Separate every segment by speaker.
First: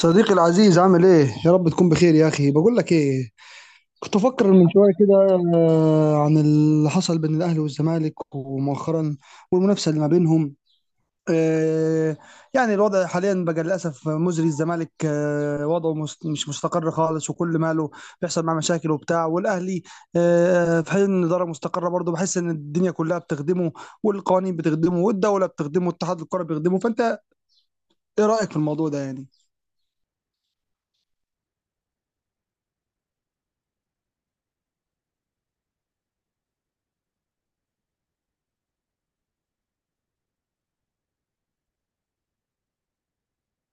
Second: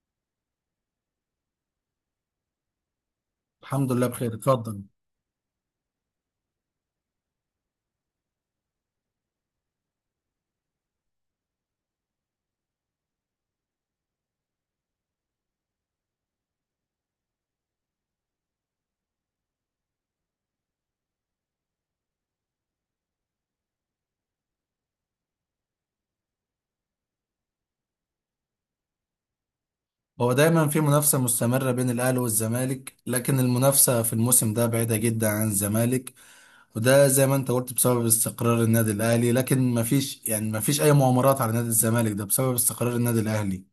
Speaker 1: صديقي العزيز عامل ايه؟ يا رب تكون بخير يا اخي، بقول لك ايه؟
Speaker 2: الحمد لله
Speaker 1: كنت
Speaker 2: بخير،
Speaker 1: افكر من
Speaker 2: اتفضل.
Speaker 1: شويه كده عن اللي حصل بين الاهلي والزمالك ومؤخرا والمنافسه اللي ما بينهم. آه، يعني الوضع حاليا بقى للاسف مزري. الزمالك وضعه مش مستقر خالص، وكل ماله بيحصل معاه مشاكل وبتاع، والاهلي في حين ان الاداره مستقره برضه، بحس ان الدنيا كلها بتخدمه والقوانين بتخدمه والدوله بتخدمه والاتحاد الكره بيخدمه. فانت ايه رايك في الموضوع ده يعني؟
Speaker 2: هو دايما في منافسة مستمرة بين الأهلي والزمالك، لكن المنافسة في الموسم ده بعيدة جدا عن الزمالك. وده زي ما انت قلت بسبب استقرار النادي الأهلي، لكن مفيش مفيش أي مؤامرات على نادي الزمالك، ده بسبب استقرار النادي الأهلي.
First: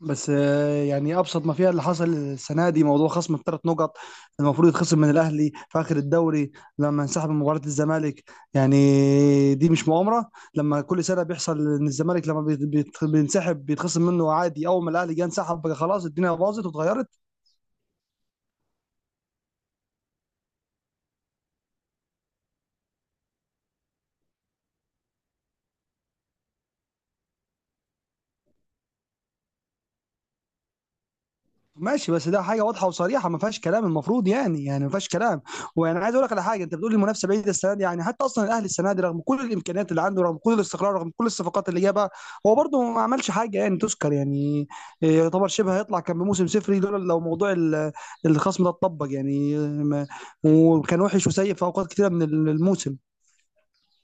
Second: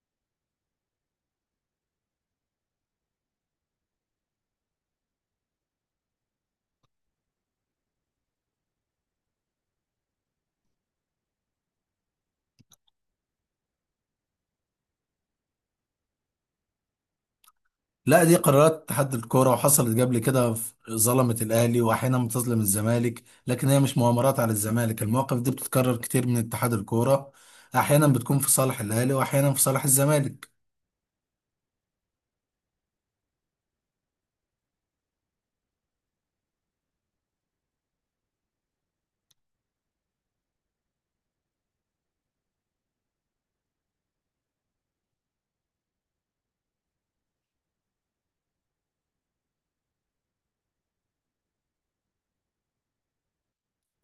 Speaker 1: بس يعني ابسط ما فيها اللي حصل السنه دي موضوع خصم الثلاث نقط المفروض يتخصم من الاهلي في اخر الدوري لما انسحب من مباراه الزمالك. يعني دي مش مؤامره لما كل سنه بيحصل ان الزمالك لما بينسحب بيتخصم منه عادي، اول ما الاهلي جه انسحب بقى خلاص الدنيا باظت واتغيرت.
Speaker 2: لا، دي قرارات اتحاد الكورة وحصلت قبل كده، ظلمت الأهلي وأحيانا بتظلم الزمالك، لكن هي مش مؤامرات على الزمالك، المواقف دي بتتكرر كتير من اتحاد الكورة. أحيانا بتكون في صالح الأهلي وأحيانا في صالح الزمالك.
Speaker 1: ماشي، بس ده حاجه واضحه وصريحه ما فيهاش كلام، المفروض يعني، يعني ما فيهاش كلام. وانا عايز اقول لك على حاجه، انت بتقول المنافسه بعيده السنه دي، يعني حتى اصلا الاهلي السنه دي رغم كل الامكانيات اللي عنده، رغم كل الاستقرار، رغم كل الصفقات اللي جابها، هو برده ما عملش حاجه يعني تذكر يعني. يعتبر شبه هيطلع كان بموسم صفري لولا لو موضوع الخصم ده اتطبق يعني. وكان وحش وسيء في اوقات كتيره من الموسم،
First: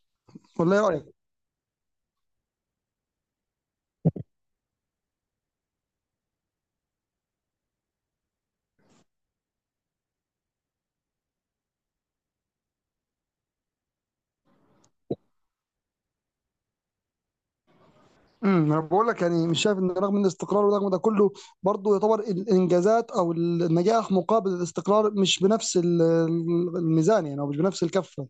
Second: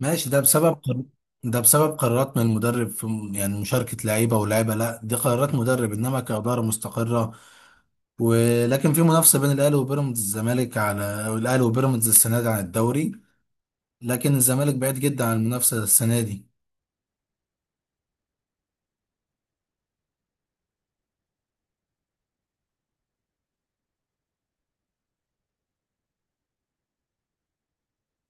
Speaker 2: ماشي.
Speaker 1: ولا ايه رايك؟
Speaker 2: ده بسبب قرارات من المدرب في يعني مشاركة لعيبة ولاعيبة، لا دي قرارات مدرب، انما كإدارة مستقرة. ولكن في منافسة بين الأهلي وبيراميدز، الزمالك على الأهلي وبيراميدز السنة دي عن الدوري، لكن الزمالك بعيد جدا عن المنافسة السنة دي.
Speaker 1: انا بقول لك يعني مش شايف ان رغم الاستقرار ورغم ده كله، برضه يعتبر الانجازات او النجاح مقابل الاستقرار مش بنفس الميزان يعني، او مش بنفس الكفه.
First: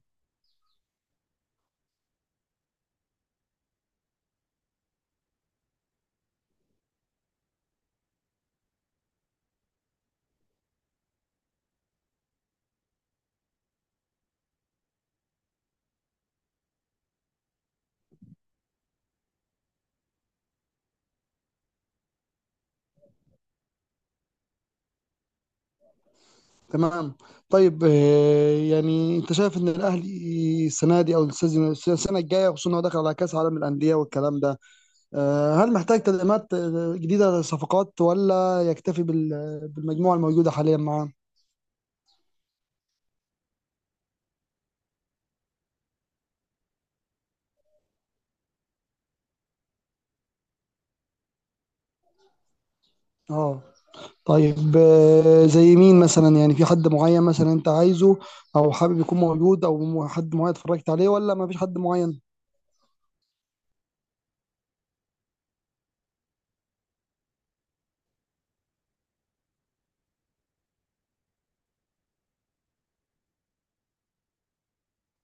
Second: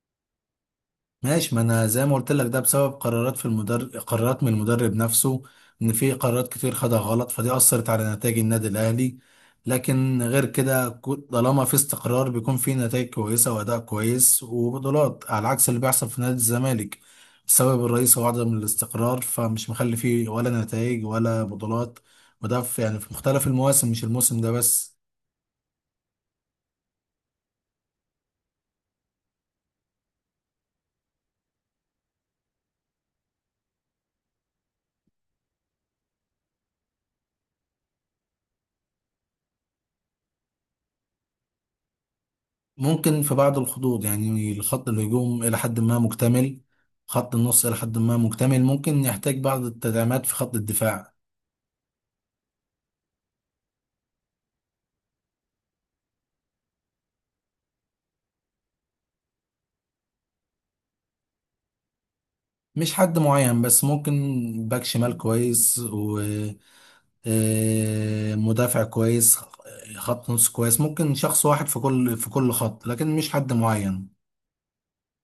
Speaker 2: ماشي، ما انا زي ما قلت لك ده بسبب قرارات في المدرب، قرارات من المدرب نفسه، ان في قرارات كتير خدها غلط فدي اثرت على نتائج النادي الاهلي. لكن غير كده، طالما في استقرار بيكون في نتائج كويسه واداء كويس وبطولات، على عكس اللي بيحصل في نادي الزمالك بسبب الرئيس، هو عدم الاستقرار فمش مخلي فيه ولا نتائج ولا بطولات. وده في يعني في مختلف المواسم، مش الموسم ده بس.
Speaker 1: تمام. طيب يعني انت شايف ان الاهلي السنه دي او السنه الجايه، خصوصا انه داخل على كاس عالم الانديه والكلام ده، هل محتاج تدعيمات جديده صفقات، ولا يكتفي بالمجموعه الموجوده حاليا معاه؟
Speaker 2: ممكن في بعض الخطوط، يعني خط الهجوم إلى حد ما مكتمل، خط النص إلى حد ما مكتمل، ممكن يحتاج بعض التدعيمات في خط الدفاع.
Speaker 1: اه. طيب زي مين مثلا؟ يعني في حد معين مثلا انت عايزه او حابب يكون موجود، او حد معين اتفرجت عليه، ولا ما فيش حد معين؟
Speaker 2: مش حد معين، بس ممكن باك شمال كويس، ومدافع كويس، خط نص كويس، ممكن شخص واحد في كل خط، لكن مش حد معين.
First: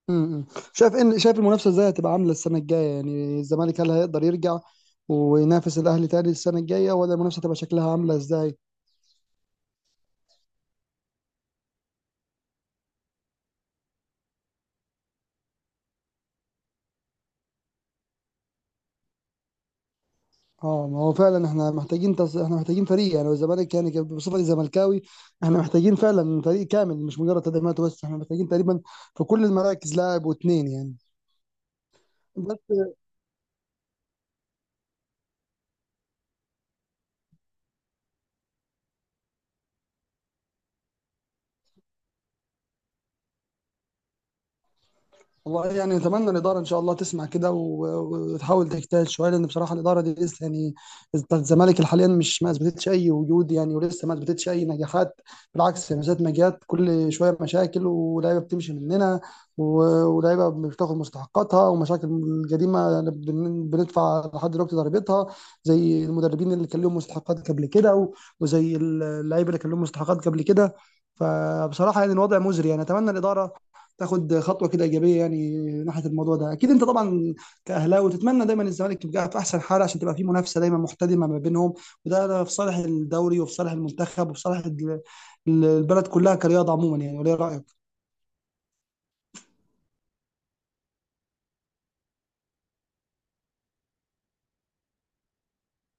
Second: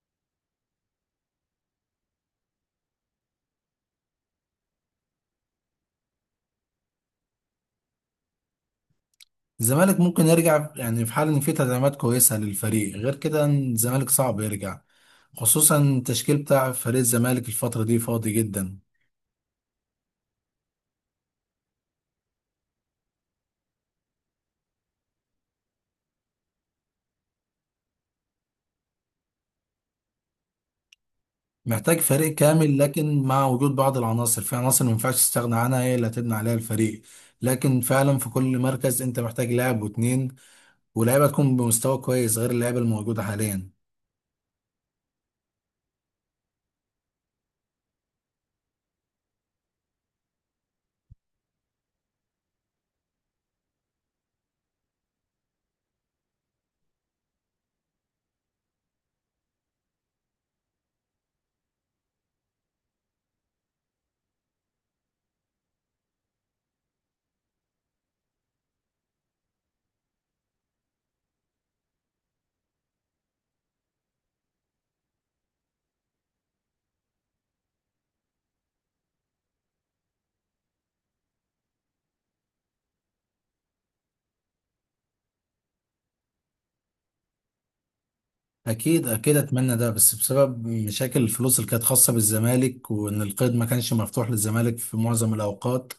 Speaker 1: امم شايف ان، شايف المنافسه ازاي هتبقى عامله السنه الجايه؟ يعني الزمالك هل هيقدر يرجع وينافس الاهلي تاني السنه الجايه، ولا المنافسه هتبقى شكلها عامله ازاي؟
Speaker 2: الزمالك ممكن يرجع يعني في حال إن في تدعيمات كويسة للفريق، غير كده الزمالك صعب يرجع، خصوصا التشكيل بتاع فريق الزمالك الفترة دي فاضي جدا.
Speaker 1: اه، ما هو فعلا احنا محتاجين احنا محتاجين فريق. يعني الزمالك، يعني بصفتي زملكاوي، احنا محتاجين فعلا فريق كامل، مش مجرد تدعيمات بس. احنا محتاجين تقريبا في كل المراكز لاعب واتنين يعني.
Speaker 2: محتاج فريق كامل،
Speaker 1: بس
Speaker 2: لكن مع وجود بعض العناصر، في عناصر ما ينفعش تستغنى عنها، هي اللي هتبني عليها الفريق. لكن فعلا في كل مركز انت محتاج لاعب واتنين، ولاعيبه تكون بمستوى كويس غير اللعيبه الموجوده حاليا.
Speaker 1: والله يعني نتمنى الإدارة إن شاء الله تسمع كده وتحاول تجتهد شوية، لأن بصراحة الإدارة دي لسه يعني الزمالك حاليا مش، ما أثبتتش أي وجود يعني، ولسه ما أثبتتش أي نجاحات. بالعكس، من ساعة ما جت كل شوية مشاكل، ولاعيبة بتمشي مننا، ولاعيبة مش بتاخد مستحقاتها، ومشاكل الجريمة بندفع لحد دلوقتي ضريبتها، زي المدربين اللي كان لهم مستحقات قبل كده، وزي اللعيبة اللي كان لهم مستحقات قبل كده. فبصراحة يعني الوضع مزري، يعني أتمنى الإدارة تاخد خطوه كده ايجابيه يعني ناحيه الموضوع ده. اكيد انت طبعا كاهلاوي تتمنى دايما الزمالك يبقى في احسن حال، عشان تبقى في منافسه دايما محتدمه ما بينهم، وده، ده في صالح الدوري وفي صالح المنتخب وفي صالح البلد كلها كرياضه عموما يعني، ولا إيه رايك؟
Speaker 2: اكيد اكيد اتمنى ده، بس بسبب مشاكل الفلوس اللي كانت خاصه بالزمالك، وان القيد ما كانش مفتوح للزمالك في معظم الاوقات،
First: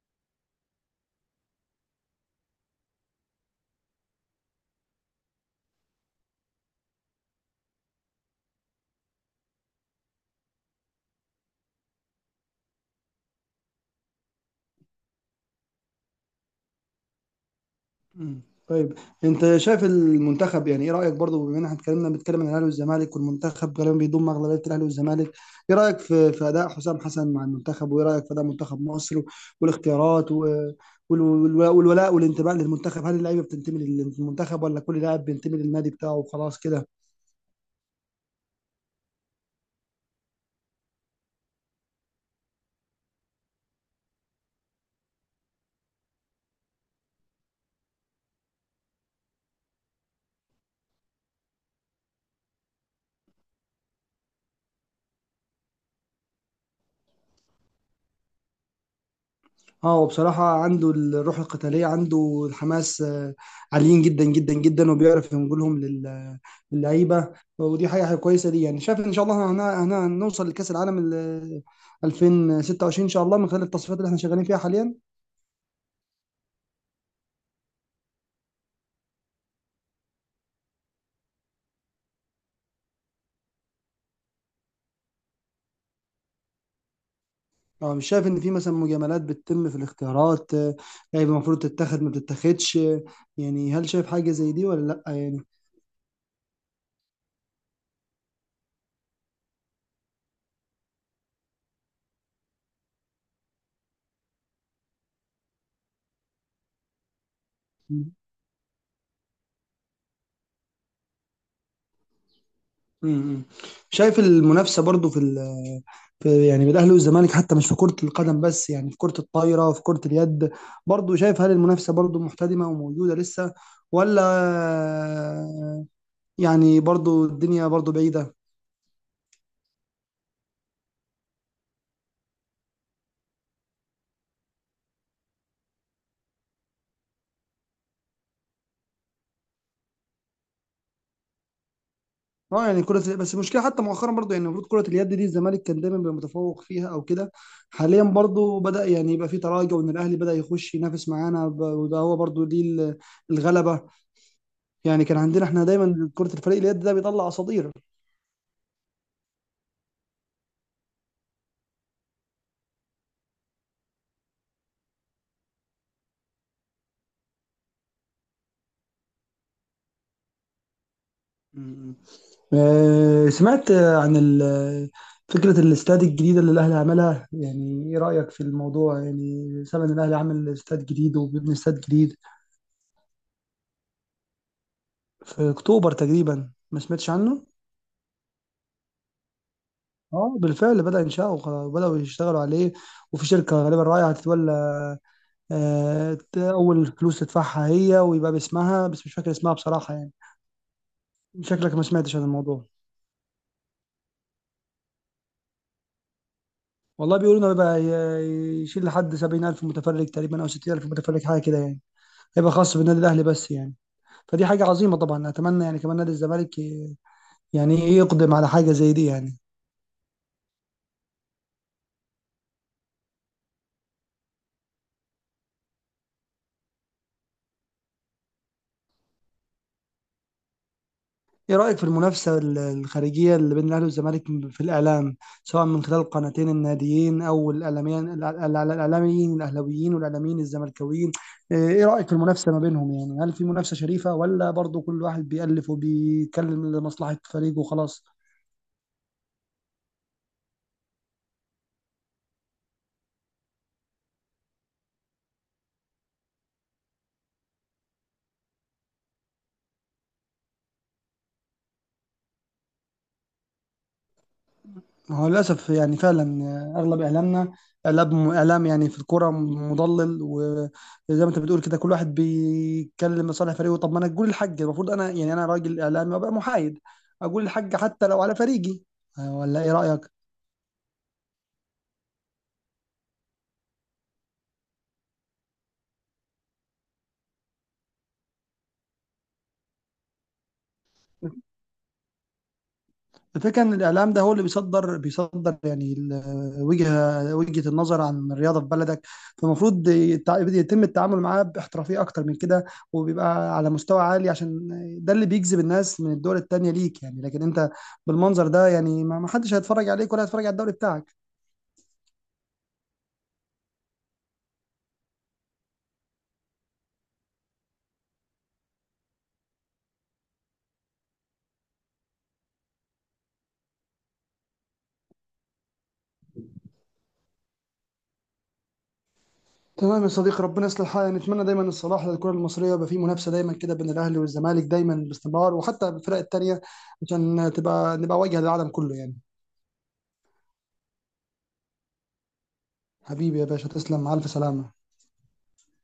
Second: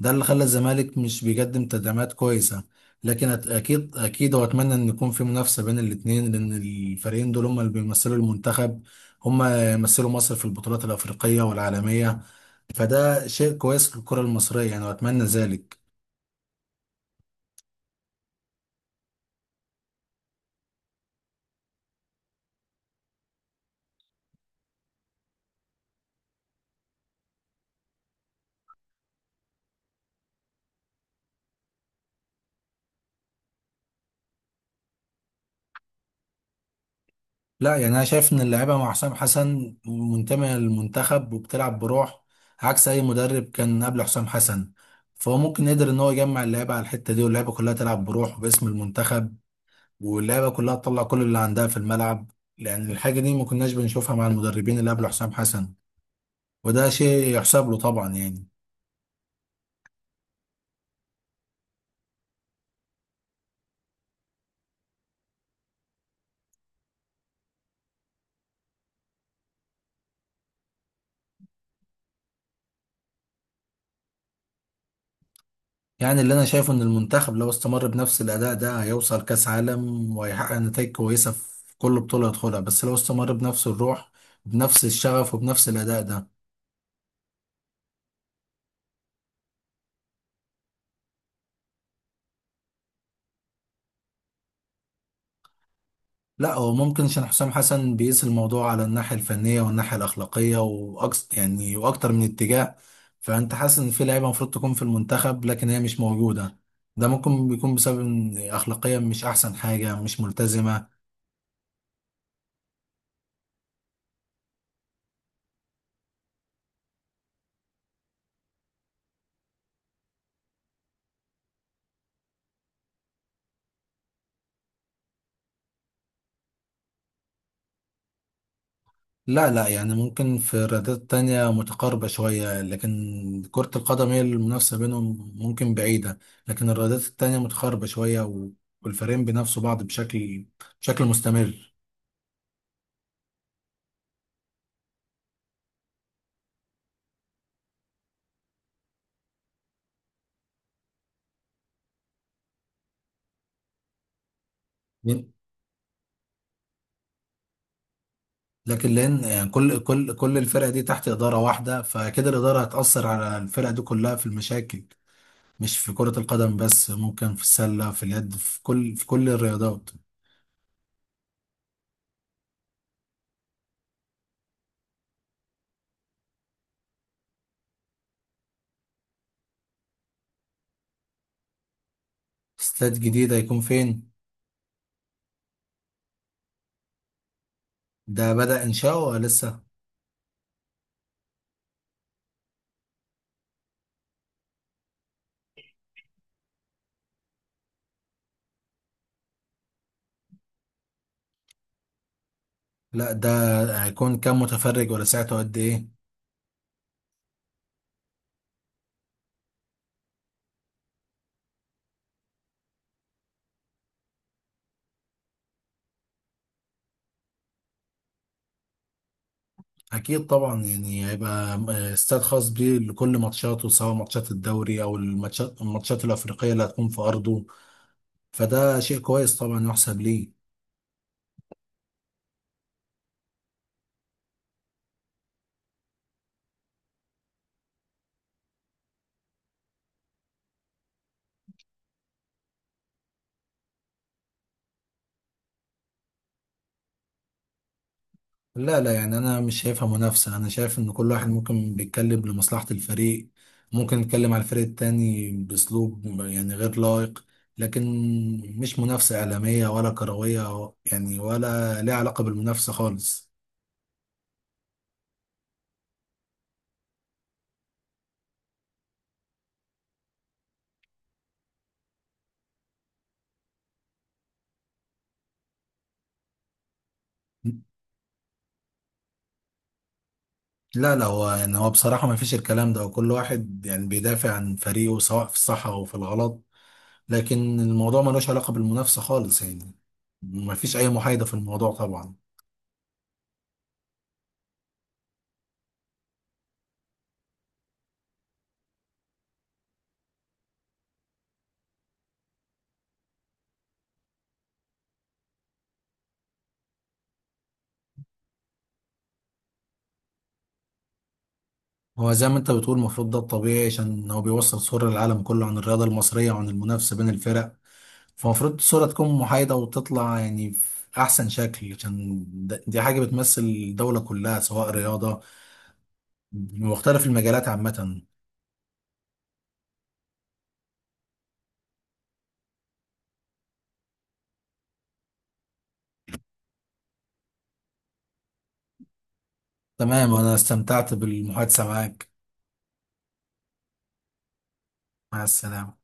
Speaker 2: ده اللي خلى الزمالك مش بيقدم تدعيمات كويسة. لكن أكيد أكيد، وأتمنى إن يكون في منافسة بين الاتنين، لأن الفريقين دول هما اللي بيمثلوا المنتخب، هما يمثلوا مصر في البطولات الأفريقية والعالمية، فده شيء كويس للكرة المصرية يعني، وأتمنى ذلك.
Speaker 1: مم. طيب انت شايف المنتخب، يعني ايه رايك برضو، بما ان احنا اتكلمنا، بنتكلم عن الاهلي والزمالك والمنتخب غالبا بيضم اغلبيه الاهلي والزمالك، ايه رايك في في اداء حسام حسن مع المنتخب؟ وايه رايك في اداء منتخب مصر والاختيارات والولاء والانتماء للمنتخب؟ هل اللعيبه بتنتمي للمنتخب، ولا كل لاعب بينتمي للنادي بتاعه وخلاص كده؟
Speaker 2: لا يعني أنا شايف إن اللاعيبة مع حسام حسن منتمية للمنتخب وبتلعب بروح، عكس أي مدرب كان قبل حسام حسن. فهو ممكن يقدر إن هو يجمع اللعيبة على الحتة دي، واللعيبة كلها تلعب بروح وباسم المنتخب، واللعيبه كلها تطلع كل اللي عندها في الملعب. لان الحاجه دي ما كناش بنشوفها مع المدربين اللي قبل حسام حسن، وده شيء يحسب له طبعا يعني.
Speaker 1: اه، هو بصراحة عنده الروح القتالية، عنده الحماس، عاليين جدا جدا جدا، وبيعرف ينقلهم للعيبة، ودي حاجة، حاجة كويسة ليه يعني. شايف ان شاء الله هنوصل لكأس العالم 2026 ان شاء الله، من خلال التصفيات اللي احنا شغالين فيها حاليا.
Speaker 2: يعني اللي انا شايفه ان المنتخب لو استمر بنفس الاداء ده هيوصل كاس عالم، وهيحقق نتائج كويسه في كل بطوله يدخلها، بس لو استمر بنفس الروح، بنفس الشغف، وبنفس الاداء ده.
Speaker 1: اه، مش شايف ان في مثلا مجاملات بتتم في الاختيارات؟ لعيبة المفروض تتاخد ما بتتاخدش، يعني هل شايف حاجة زي دي، ولا لا يعني؟
Speaker 2: لا، هو ممكن عشان حسام حسن بيقيس الموضوع على الناحية الفنية والناحية الأخلاقية وأكس يعني، وأكتر من اتجاه. فأنت حاسس إن في لعيبة المفروض تكون في المنتخب لكن هي مش موجودة، ده ممكن بيكون بسبب إن أخلاقيا مش أحسن حاجة، مش ملتزمة.
Speaker 1: امم. شايف المنافسه برضو في، في يعني بين الاهلي والزمالك حتى مش في كره القدم بس، يعني في كره الطايره، في كره اليد، برضو شايف هل المنافسه برضو محتدمه وموجوده لسه، ولا يعني برضو الدنيا برضو بعيده؟
Speaker 2: لا لا يعني، ممكن في الرياضات تانية متقاربة شوية، لكن كرة القدم هي المنافسة بينهم ممكن بعيدة، لكن الرياضات التانية متقاربة شوية والفريقين بينافسوا بعض بشكل مستمر.
Speaker 1: اه يعني كره، بس المشكله حتى مؤخرا برضو يعني المفروض كره اليد دي الزمالك كان دايما بيبقى متفوق فيها او كده، حاليا برضو بدا يعني يبقى في تراجع، وان الاهلي بدا يخش ينافس معانا وده هو برضو ليه الغلبه. يعني كان عندنا احنا دايما كره الفريق اليد ده بيطلع اساطير.
Speaker 2: لكن لان يعني كل الفرق دي تحت اداره واحده، فكده الاداره هتاثر على الفرق دي كلها في المشاكل، مش في كره القدم بس، ممكن في السله، في اليد، في كل الرياضات.
Speaker 1: مم. سمعت عن فكرة الاستاد الجديدة اللي الأهلي عملها، يعني إيه رأيك في الموضوع؟ يعني سامع إن الأهلي عامل استاد جديد وبيبني استاد جديد
Speaker 2: استاد جديد هيكون فين؟
Speaker 1: في أكتوبر تقريبا، ما سمعتش عنه؟
Speaker 2: ده بدأ انشاؤه ولا لسه؟
Speaker 1: اه، بالفعل بدأ إنشاؤه وخلاص، بدأوا يشتغلوا عليه، وفي شركة غالبا رايحة هتتولى، أول فلوس تدفعها هي ويبقى باسمها، بس مش فاكر اسمها بصراحة يعني. شكلك ما سمعتش عن الموضوع.
Speaker 2: لا، ده هيكون كام متفرج، ولا ساعته قد ايه؟
Speaker 1: والله بيقولوا إنه بيبقى يشيل لحد 70,000 متفرج تقريبا، أو 60,000 متفرج، حاجة كده يعني، هيبقى خاص بالنادي الاهلي بس يعني. فدي حاجه عظيمه طبعا، اتمنى يعني كمان نادي الزمالك يعني إيه، يقدم على حاجه زي دي يعني.
Speaker 2: اكيد طبعا، يعني هيبقى استاد خاص بيه لكل ماتشاته، سواء ماتشات الدوري او الماتشات الافريقيه اللي هتكون في ارضه، فده شيء كويس طبعا يحسب ليه.
Speaker 1: ايه رايك في المنافسه الخارجيه اللي بين الاهلي والزمالك في الاعلام، سواء من خلال القناتين الناديين او الاعلاميين، الاعلاميين الاهلاويين والاعلاميين الزملكاويين؟ ايه رايك في المنافسه ما بينهم؟ يعني هل في منافسه شريفه، ولا برضو كل واحد بيألف وبيتكلم لمصلحه فريقه وخلاص؟
Speaker 2: لا لا يعني انا مش شايفها منافسه، انا شايف ان كل واحد ممكن بيتكلم لمصلحه الفريق، ممكن يتكلم على الفريق التاني باسلوب يعني غير لائق، لكن مش منافسه اعلاميه ولا كرويه يعني، ولا ليها علاقه بالمنافسه خالص.
Speaker 1: ما هو للأسف يعني فعلا، أغلب إعلامنا إعلام، إعلام يعني في الكرة مضلل، وزي ما أنت بتقول كده كل واحد بيتكلم لصالح فريقه. طب ما أنا أقول الحق، المفروض أنا يعني أنا راجل إعلامي وأبقى محايد، أقول الحق حتى لو على فريقي، ولا إيه رأيك؟
Speaker 2: لا لا، هو يعني هو بصراحه ما فيش الكلام ده، وكل واحد يعني بيدافع عن فريقه سواء في الصح او في الغلط، لكن الموضوع ملوش علاقه بالمنافسه خالص يعني، ما فيش اي محايده في الموضوع طبعا.
Speaker 1: الفكرة إن الإعلام ده هو اللي بيصدر، بيصدر يعني وجهة، وجهة النظر عن الرياضة في بلدك، فالمفروض يتم التعامل معاه باحترافية أكتر من كده، وبيبقى على مستوى عالي، عشان ده اللي بيجذب الناس من الدول التانية ليك يعني. لكن أنت بالمنظر ده يعني ما حدش هيتفرج عليك، ولا هيتفرج على الدوري بتاعك.
Speaker 2: هو زي ما انت بتقول المفروض ده الطبيعي، عشان هو بيوصل صورة للعالم كله عن الرياضة المصرية وعن المنافسة بين الفرق، فالمفروض الصورة تكون محايدة وتطلع يعني في أحسن شكل، عشان دي حاجة بتمثل الدولة كلها، سواء رياضة بمختلف المجالات عامة.
Speaker 1: تمام يا صديقي، ربنا يصلح حالنا، نتمنى دايما الصلاح للكرة المصرية، يبقى في منافسة دايما كده بين الأهلي والزمالك دايما باستمرار، وحتى الفرق التانية، عشان تبقى، نبقى واجهة للعالم كله يعني.
Speaker 2: تمام، أنا استمتعت بالمحادثة معاك.
Speaker 1: حبيبي يا باشا، تسلم، مع ألف سلامة.
Speaker 2: مع السلامة.